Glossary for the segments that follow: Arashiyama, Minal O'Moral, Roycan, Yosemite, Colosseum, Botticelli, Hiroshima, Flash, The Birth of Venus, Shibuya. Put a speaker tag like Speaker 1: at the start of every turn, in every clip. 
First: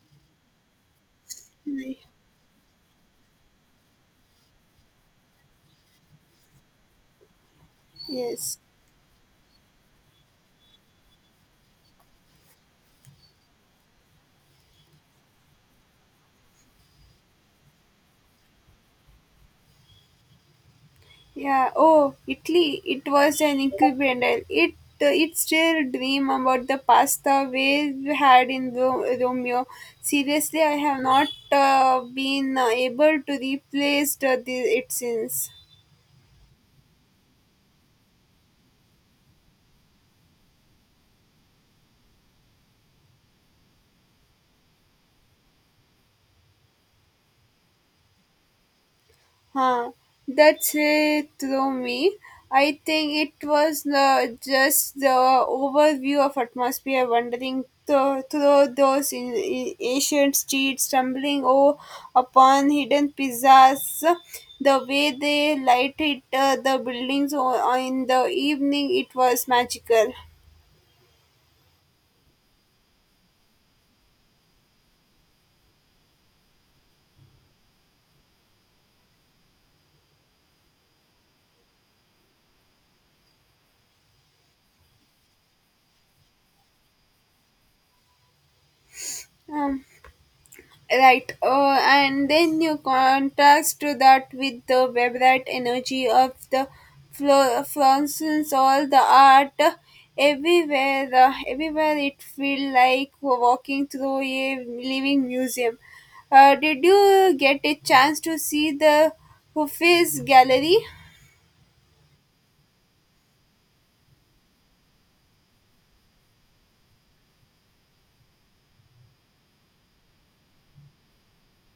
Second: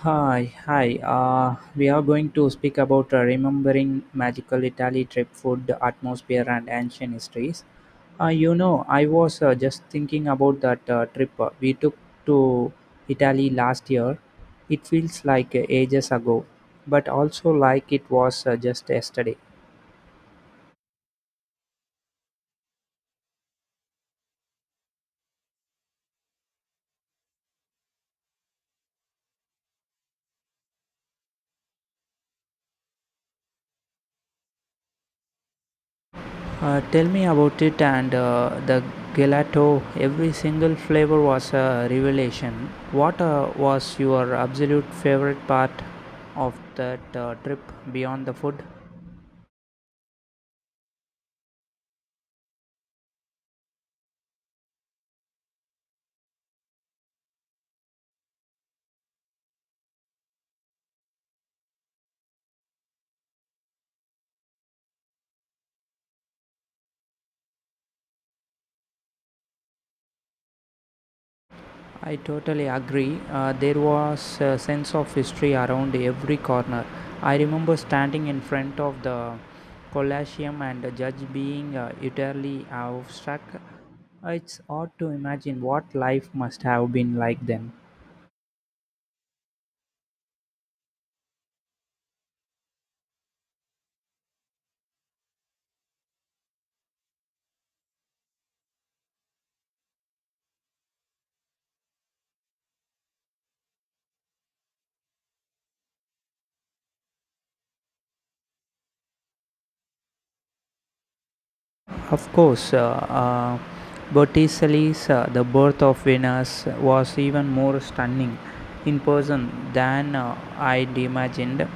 Speaker 1: Hi, hi. We are going to speak about remembering magical Italy trip food, the atmosphere, and ancient histories.
Speaker 2: Yes.
Speaker 1: I was just thinking about that trip we took to Italy last year. It feels like ages ago, but also like it was just yesterday.
Speaker 2: Yeah. Oh, Italy. It was an incredible. It still dream about the pasta we had in Romeo. Seriously, I have not been able to replace it since.
Speaker 1: Tell me about it and the gelato. Every single flavor was a revelation. What was your absolute favorite part of that trip beyond the food?
Speaker 2: Huh. That's it through me. I think it was just the overview of atmosphere wandering through those in ancient streets, stumbling o upon hidden pizzas, the way they lighted the buildings o- in the evening, it was magical.
Speaker 1: I totally agree. There was a sense of history around every corner. I remember standing in front of the Colosseum and the judge being utterly abstract. It's odd to imagine what life must have been like then.
Speaker 2: Um, Right, and then you contrast to that with the vibrant energy of the fluorescence, all the art everywhere. Everywhere it feel like we're walking through a living museum. Did you get a chance to see the Hufis gallery?
Speaker 1: Of course, Botticelli's The Birth of Venus was even more stunning in person than I'd imagined.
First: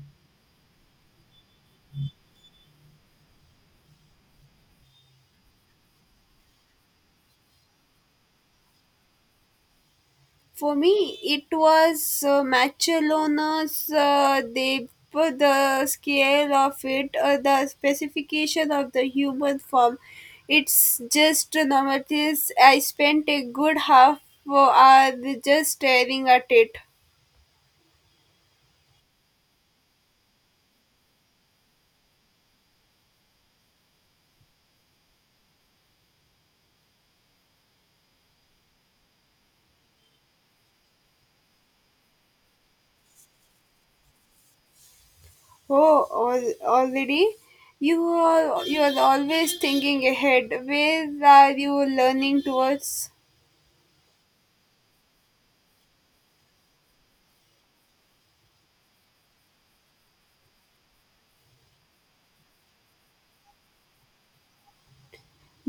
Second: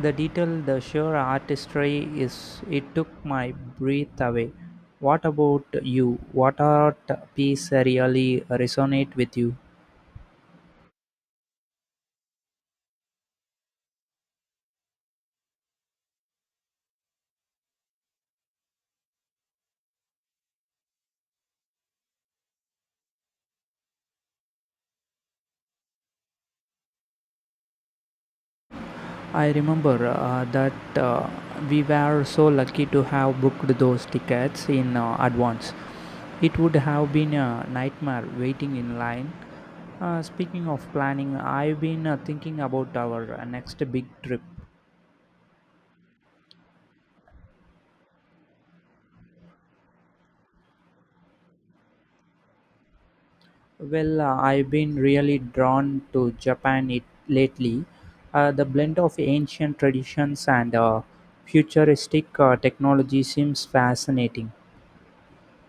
Speaker 1: The detail, the sheer artistry is it took my breath away. What about you? What art piece really resonate with you?
Speaker 2: For me, it was Macellona's they put the scale of it, the specification of the human form. It's just notice. I spent a good half hour just staring at it.
Speaker 1: I remember that uh, we were so lucky to have booked those tickets in advance. It would have been a nightmare waiting in line. Speaking of planning, I've been thinking about our next big trip.
Speaker 2: Oh, already? You are always thinking ahead. Where are you learning towards?
Speaker 1: Well, I've been really drawn to Japan it lately. The blend of ancient traditions and futuristic technology seems fascinating.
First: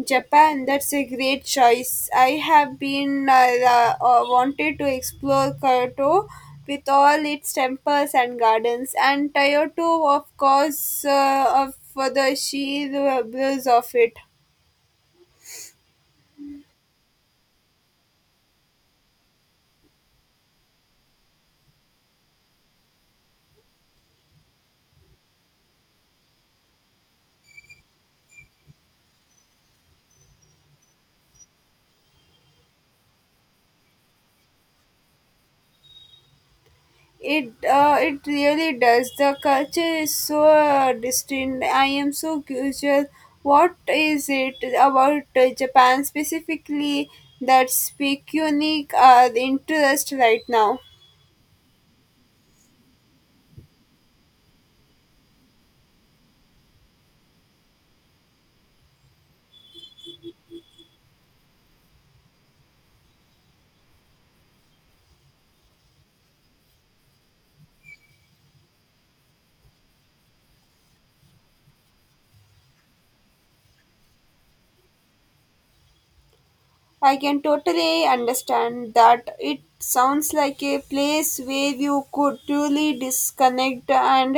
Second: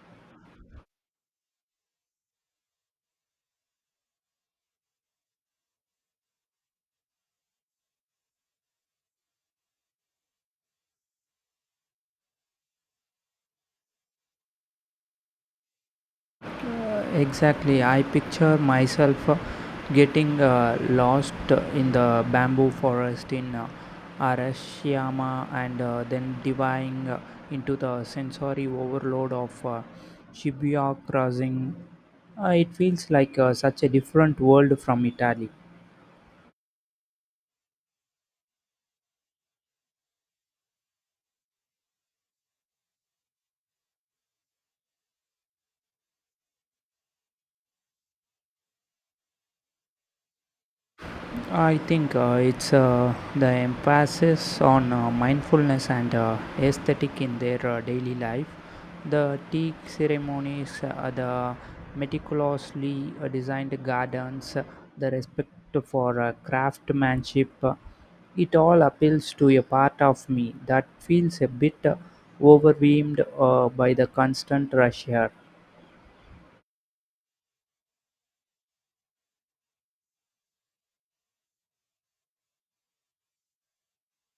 Speaker 2: Japan, that's a great choice. I have been wanted to explore Kyoto with all its temples and gardens, and Kyoto, of course, of for the sheer blues of it.
Speaker 1: Exactly, I picture myself getting lost in the bamboo forest in arashiyama and then diving into the sensory overload of shibuya crossing. It feels like such a different world from italy.
Speaker 2: It really does. The culture is so distinct. I am so curious. What is it about Japan specifically that's speak unique interest right now?
Speaker 1: I think it's the emphasis on mindfulness and aesthetic in their daily life. The tea ceremonies, the meticulously designed gardens, the respect for craftsmanship, it all appeals to a part of me that feels a bit overwhelmed by the constant rush here.
Speaker 2: I can totally understand that it sounds like a place where you could truly disconnect and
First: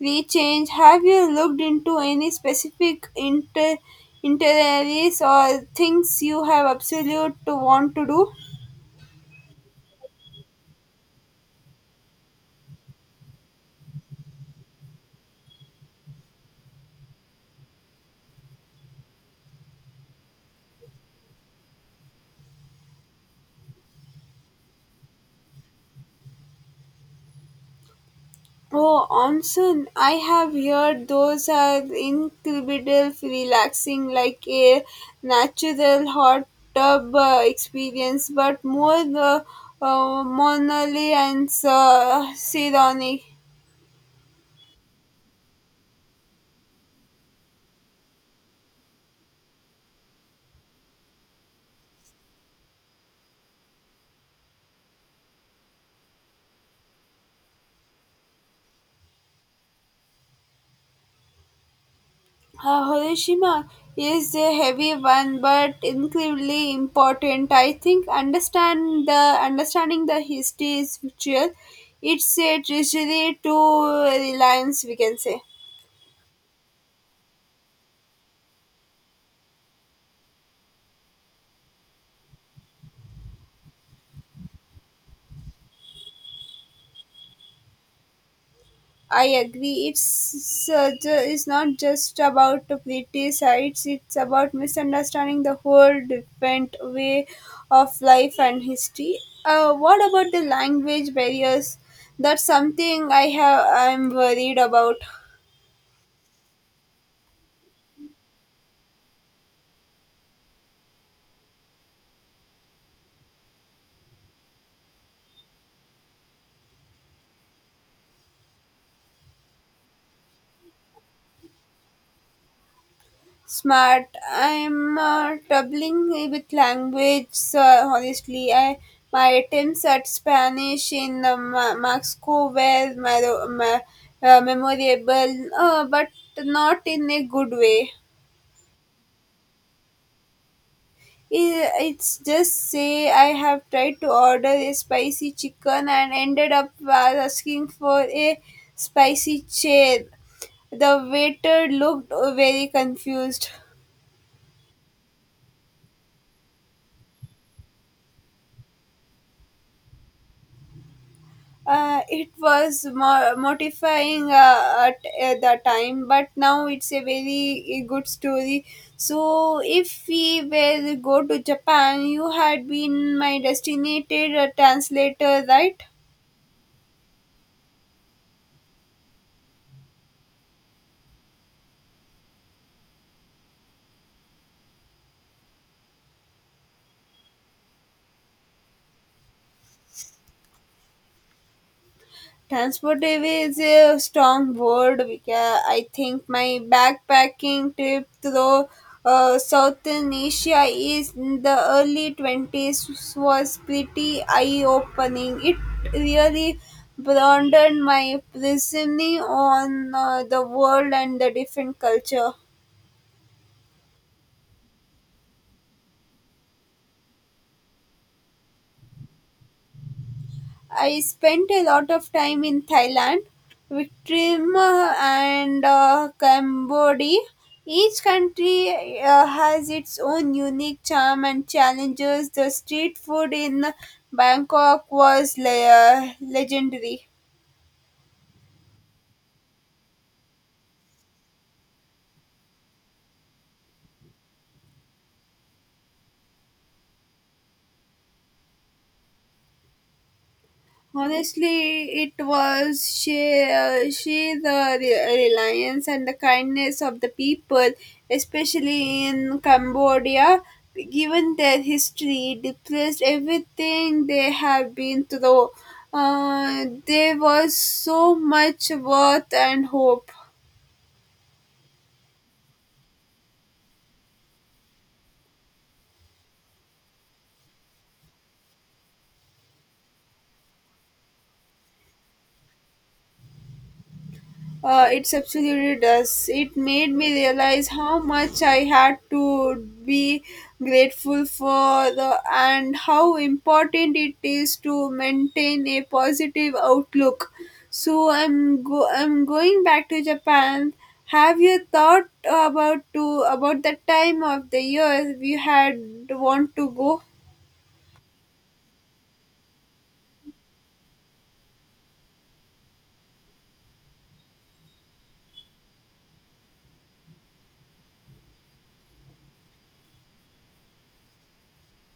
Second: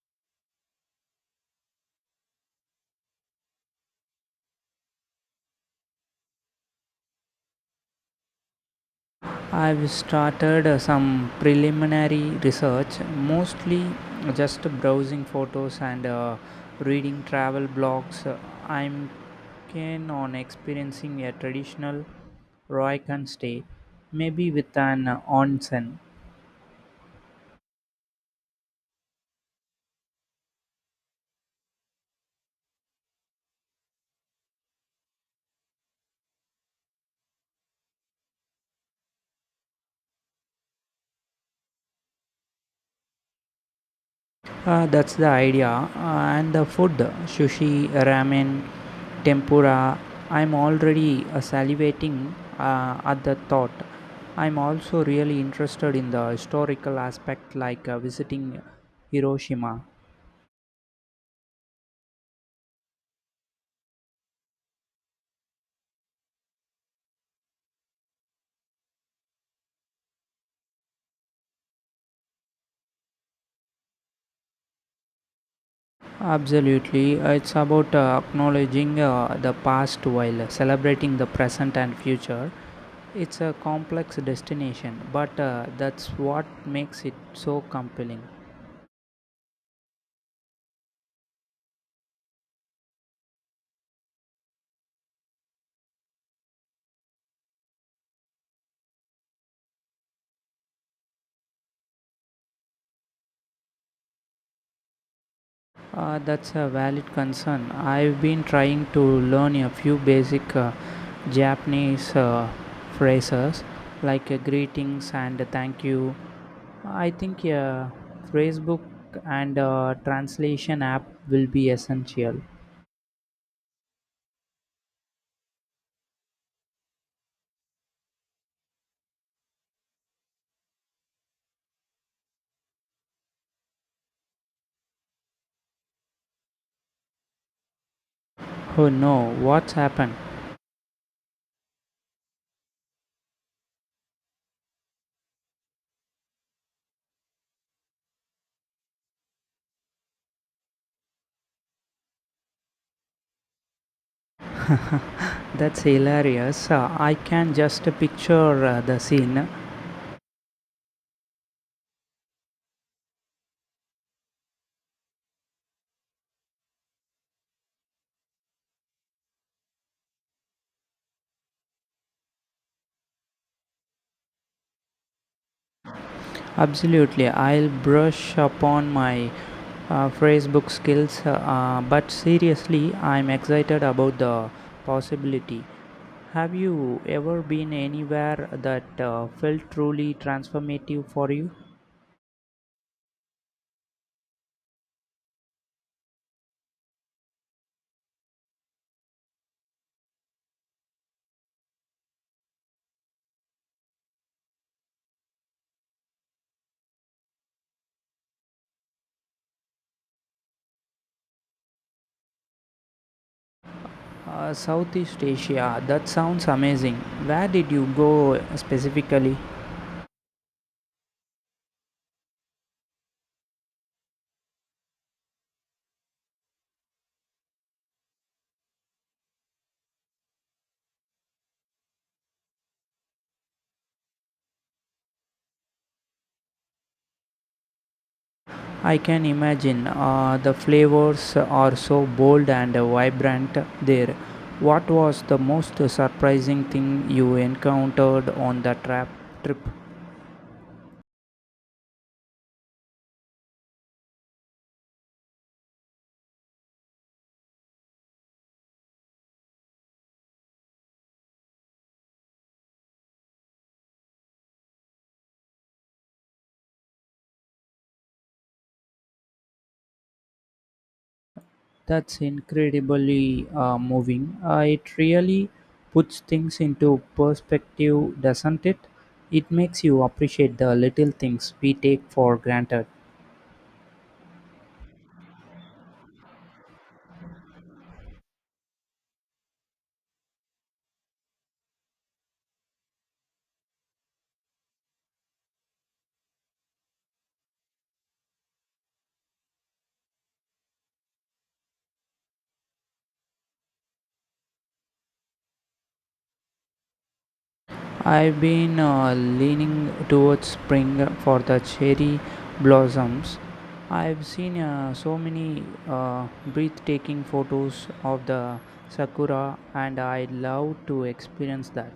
Speaker 2: rechange. Have you looked into any specific inter- itineraries or things you have absolute want to do?
Speaker 1: I've started some preliminary research, mostly just browsing photos and reading travel blogs. I'm keen on experiencing a traditional Roycan stay, maybe with an onsen.
Speaker 2: Oh, onsen. I have heard those are incredible, relaxing, like a natural hot tub experience, but more the monally and seronic.
Speaker 1: That's the idea. And the food sushi, ramen, tempura. I'm already salivating at the thought. I'm also really interested in the historical aspect, like visiting Hiroshima.
Speaker 2: Hiroshima is a heavy one, but incredibly important. I think understanding the history is crucial. It's a treasury to reliance, we can say.
Speaker 1: Absolutely. It's about acknowledging the past while celebrating the present and future. It's a complex destination, but that's what makes it so compelling.
Speaker 2: I agree. It's it's not just about pretty sights. It's about misunderstanding the whole different way of life and history. What about the language barriers? That's something I have. I'm worried about.
Speaker 1: That's a valid concern. I've been trying to learn a few basic Japanese phrases like greetings and thank you. I think a phrasebook and a translation app will be essential.
Speaker 2: Smart. I'm doubling with language, honestly. I my attempts at spanish in mexico were memorable but not in a good way.
Speaker 1: Oh no, what's happened?
Speaker 2: I- it's just say I have tried to order a spicy chicken and ended up asking for a spicy chair. The waiter looked very confused.
Speaker 1: That's hilarious. I can just picture the scene.
Speaker 2: It was mortifying at the time, but now it's a very good story. So, if we were go to Japan, you had been my designated translator, right?
Speaker 1: Absolutely, I'll brush upon my phrasebook skills, but seriously, I'm excited about the possibility. Have you ever been anywhere that felt truly transformative for you?
Speaker 2: Transportive is a strong word. I think my backpacking trip through Southern Asia is in the early 20s was pretty eye-opening. It really broadened my prism on the world and the different culture.
Speaker 1: Southeast Asia, that sounds amazing. Where did you go specifically?
Speaker 2: I spent a lot of time in Thailand, Vietnam, and Cambodia. Each country has its own unique charm and challenges. The street food in Bangkok was legendary.
Speaker 1: I can imagine the flavors are so bold and vibrant there. What was the most surprising thing you encountered on the trap trip?
Speaker 2: Honestly, it was she the reliance and the kindness of the people, especially in Cambodia, given their history, depressed everything they have been through. There was so much worth and hope.
Speaker 1: That's incredibly moving. It really puts things into perspective, doesn't it? It makes you appreciate the little things we take for granted.
Speaker 2: It absolutely does. It made me realize how much I had to be grateful for the and how important it is to maintain a positive outlook. So I'm going back to Japan. Have you thought about the time of the year we had want to go?
Speaker 1: I've been leaning towards spring for the cherry blossoms. I've seen so many breathtaking photos of the sakura, and I'd love to experience that.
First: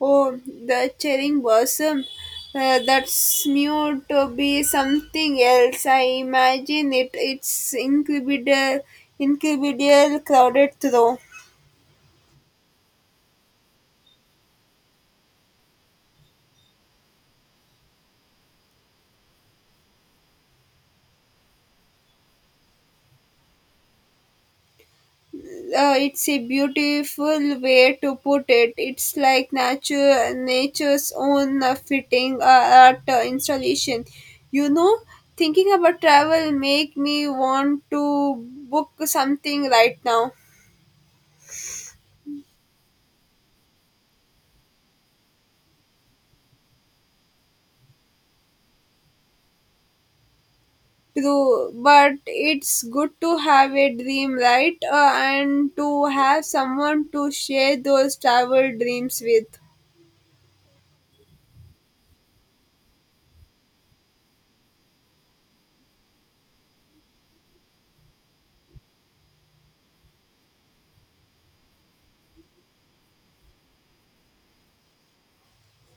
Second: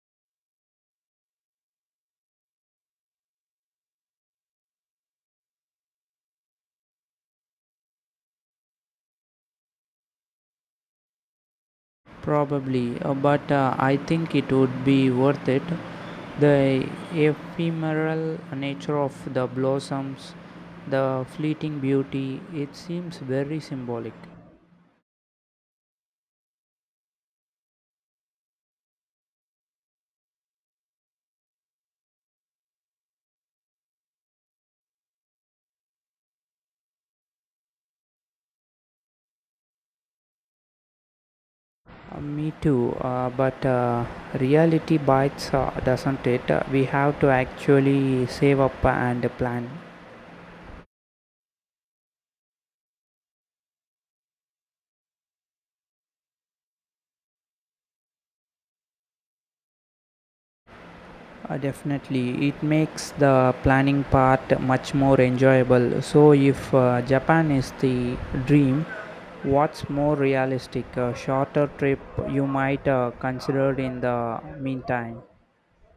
Speaker 2: Oh, the cherry blossom. That's new to be something else. I imagine it. It's incredible, incredible crowded though.
Speaker 1: Probably, but I think it would be worth it. The ephemeral nature of the blossoms, the fleeting beauty, it seems very symbolic.
Speaker 2: It's a beautiful way to put it. It's like nature's own fitting art installation. You know, thinking about travel make me want to book something right now.
Speaker 1: Me too, but reality bites, doesn't it? We have to actually save up and plan.
Speaker 2: True, but it's good to have a dream, right? And to have someone to share those travel dreams with.
Speaker 1: Definitely, it makes the planning part much more enjoyable. So, if Japan is the dream, what's more realistic? A shorter trip you might consider in the meantime?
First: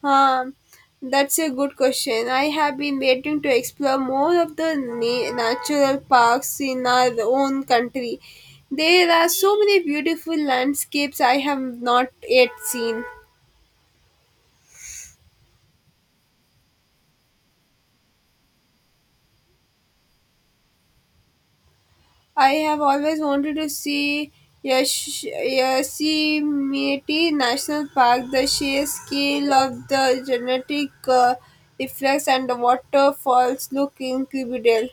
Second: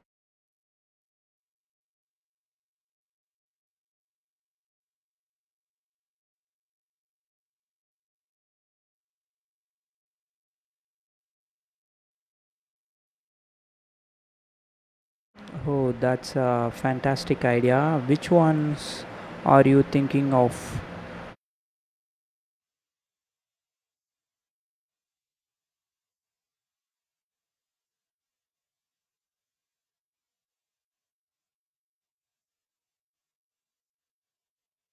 Speaker 2: Um, that's a good question. I have been waiting to explore more of the natural parks in our own country. There are so many beautiful landscapes I have not yet seen.
Speaker 1: Oh, that's a fantastic idea. Which ones are you thinking of?
Speaker 2: I have always wanted to see Yosemite National Park. The sheer scale of the genetic effects and the waterfalls look incredible.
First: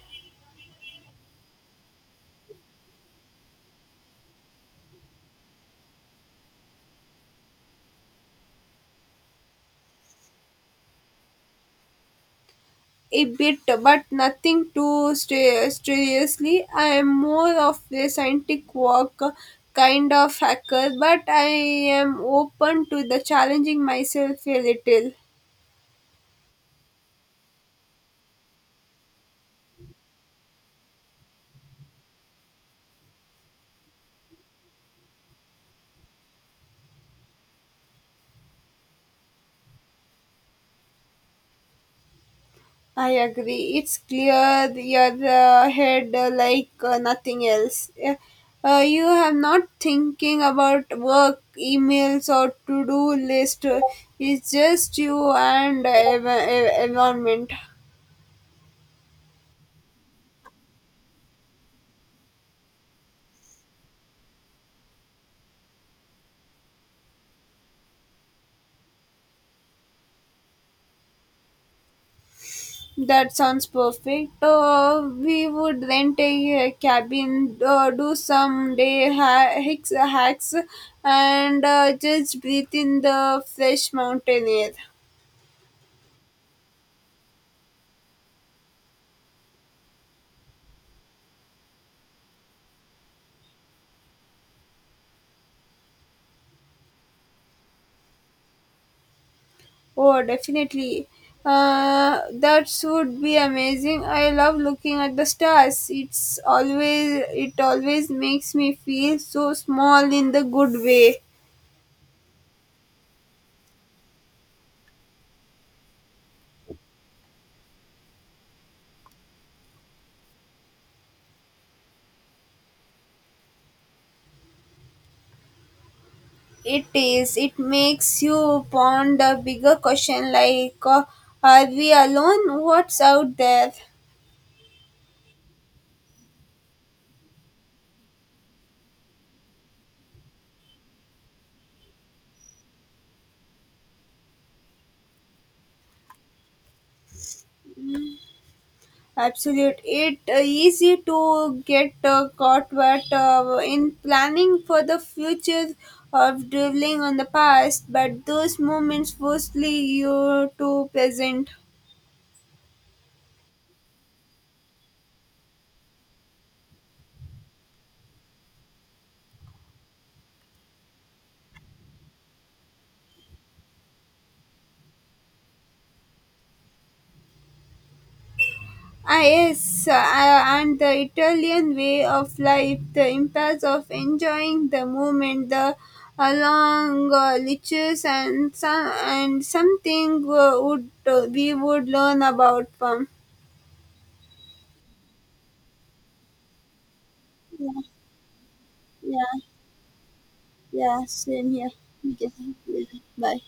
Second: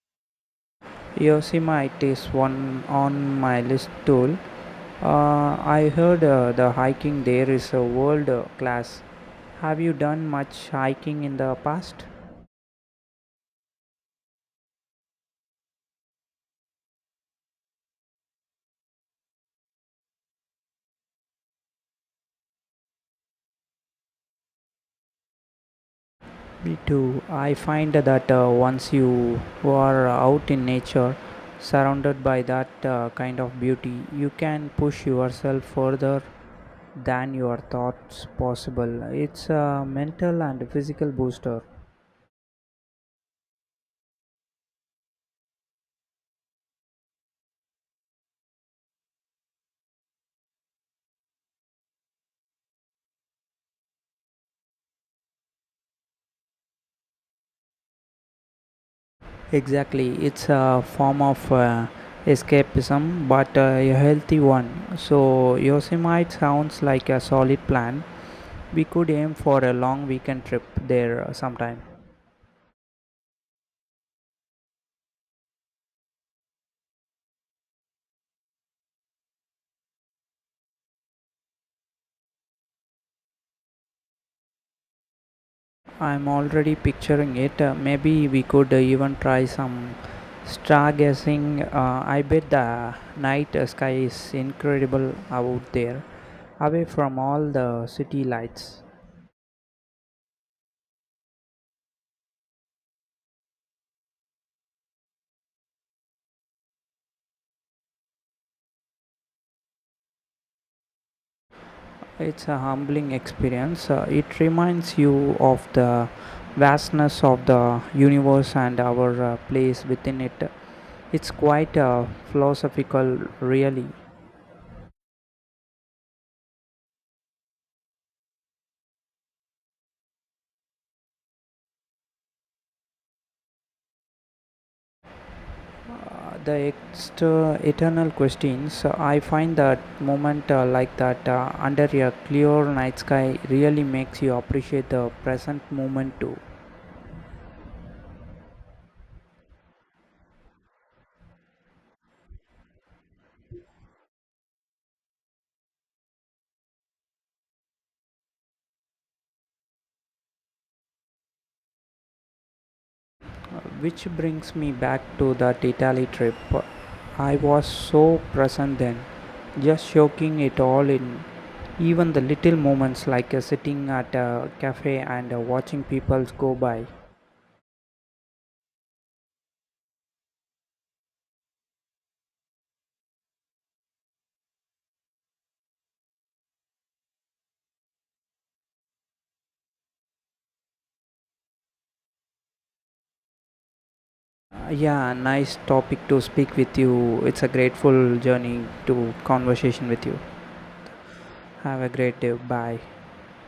Speaker 1: Yosemite is one on my list too. I heard the hiking there is a world class. Have you done much hiking in the past?
Speaker 2: A bit, but nothing too seriously. I am more of a scientific walk kind of hacker, but I am open to the challenging myself a little.
Speaker 1: Me too. I find that once you are out in nature, surrounded by that kind of beauty, you can push yourself further than your thoughts possible. It's a mental and physical booster.
Speaker 2: I agree. It's clear your head like nothing else. You have not thinking about work, emails, or to-do list. It's just you and environment.
Speaker 1: Exactly, it's a form of escapism, but a healthy one. So, Yosemite sounds like a solid plan. We could aim for a long weekend trip there sometime.
Speaker 2: That sounds perfect. We would rent a cabin, do some day hacks, and just breathe in the fresh mountain air.
Speaker 1: I'm already picturing it. Maybe we could even try some stargazing. I bet the night sky is incredible out there, away from all the city lights.
Speaker 2: Oh, definitely. That would be amazing. I love looking at the stars. It always makes me feel so small in the good way.
Speaker 1: It's a humbling experience. It reminds you of the vastness of the universe and our place within it. It's quite philosophical, really.
Speaker 2: It is. It makes you ponder bigger question like, are we alone? What's out there?
Speaker 1: The eternal questions. I find that moment like that under a clear night sky really makes you appreciate the present moment too.
Speaker 2: Absolute. It easy to get caught, but in planning for the future of dwelling on the past, but those moments mostly you to present.
Speaker 1: Which brings me back to that Italy trip. I was so present then, just soaking it all in. Even the little moments like sitting at a cafe and watching people go by.
Speaker 2: Ah, yes, and the Italian way of life, the impact of enjoying the moment, the along liches and some and something would we would learn about from.
Speaker 1: Yeah, nice topic to speak with you. It's a
Speaker 2: Yeah,
Speaker 1: grateful journey to
Speaker 2: yeah.
Speaker 1: conversation with you.
Speaker 2: Yeah, same here.
Speaker 1: Have a great
Speaker 2: Okay,
Speaker 1: day. Bye.
Speaker 2: bye.